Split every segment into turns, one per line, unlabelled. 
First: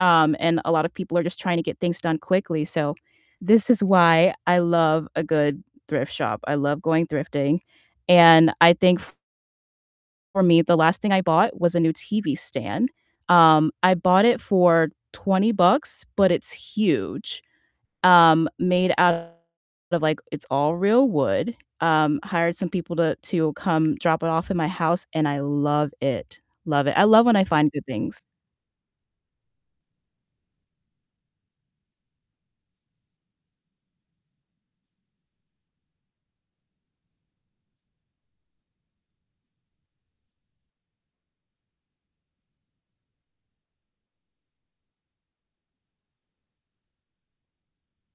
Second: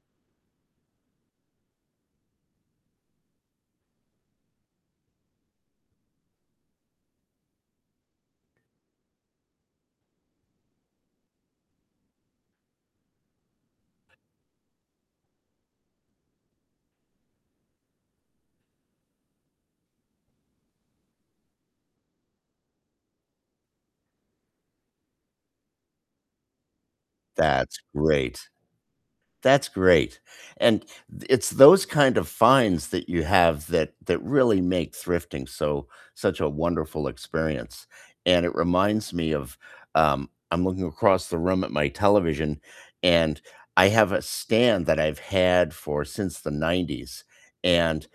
Um, and a lot of people are just trying to get things done quickly. So this is why I love a good thrift shop, I love going thrifting, and I think f for me, the last thing I bought was a new TV stand, um, I bought it for 20 bucks, but it's huge. Um, made out of, like it's all real wood, um, hired some people to to come drop it off at my house and I love it. Love it, I love when I find
That's
good things.
great. That's great, and th it's those kind of finds that you have that that really make thrifting so such a wonderful experience, and it reminds me of, um, I'm looking across the room at my television and I have a stand that I've had for since the '90s, and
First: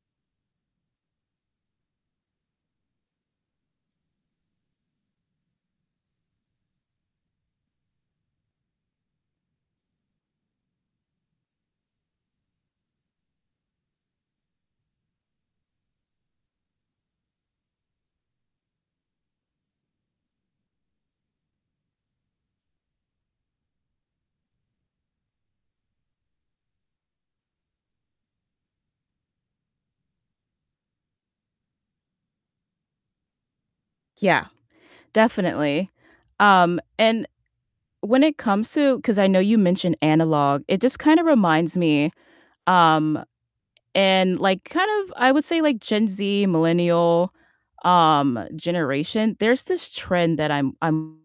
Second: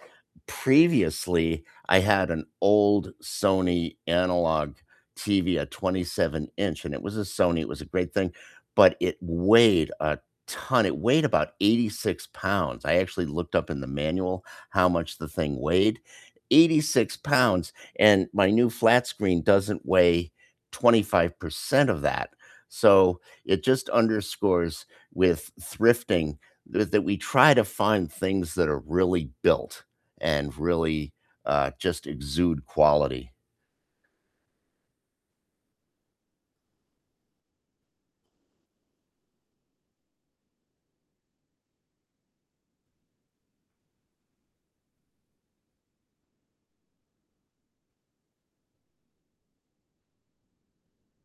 previously, I had an old Sony analog TV, a 27 inch, and it was a Sony, it was a great thing, but it weighed a ton- It weighed about 86 pounds- I actually looked up in the manual how much the thing weighed. 86 pounds, and my new flat screen doesn't weigh 25% of that. So it just underscores with thrifting th that we try to find things that are really built and really, uh, just exude quality.
Yeah, definitely. Um, and when it comes to 'cause I know you mentioned analog, it just kinda reminds me, um, and, like, kind of, I would say like Gen Z, millennial, um, generation, there's this trend that I'm I'm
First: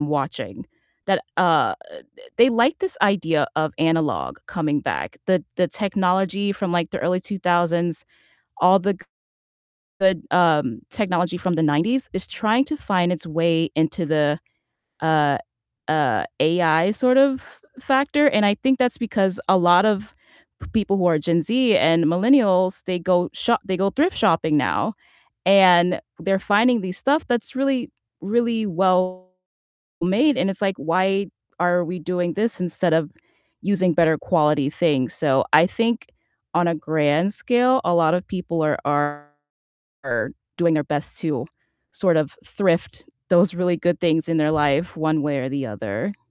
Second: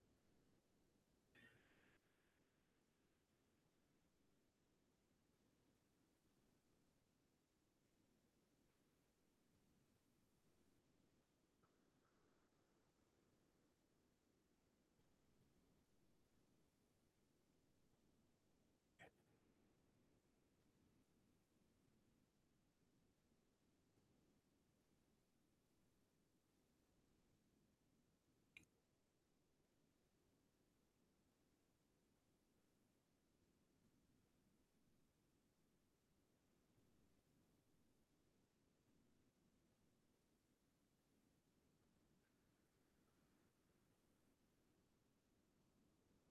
watching that, uh, uh, th they like this idea of analog coming back. The the technology from, like, the early 2000s, all the g good the, um, technology from the '90s is trying to find its way into the, uh, uh, AI sort of factor, and I think that's because a lot of people who are Gen Z and millennials, they go sho they go thrift shopping now, and they're finding the stuff that's really, really well made, and it's like, "Why are we doing this instead of using better quality things?" So I think on a grand scale, a lot of people are are doing their best to sort of thrift those really good things in their life one way or the other.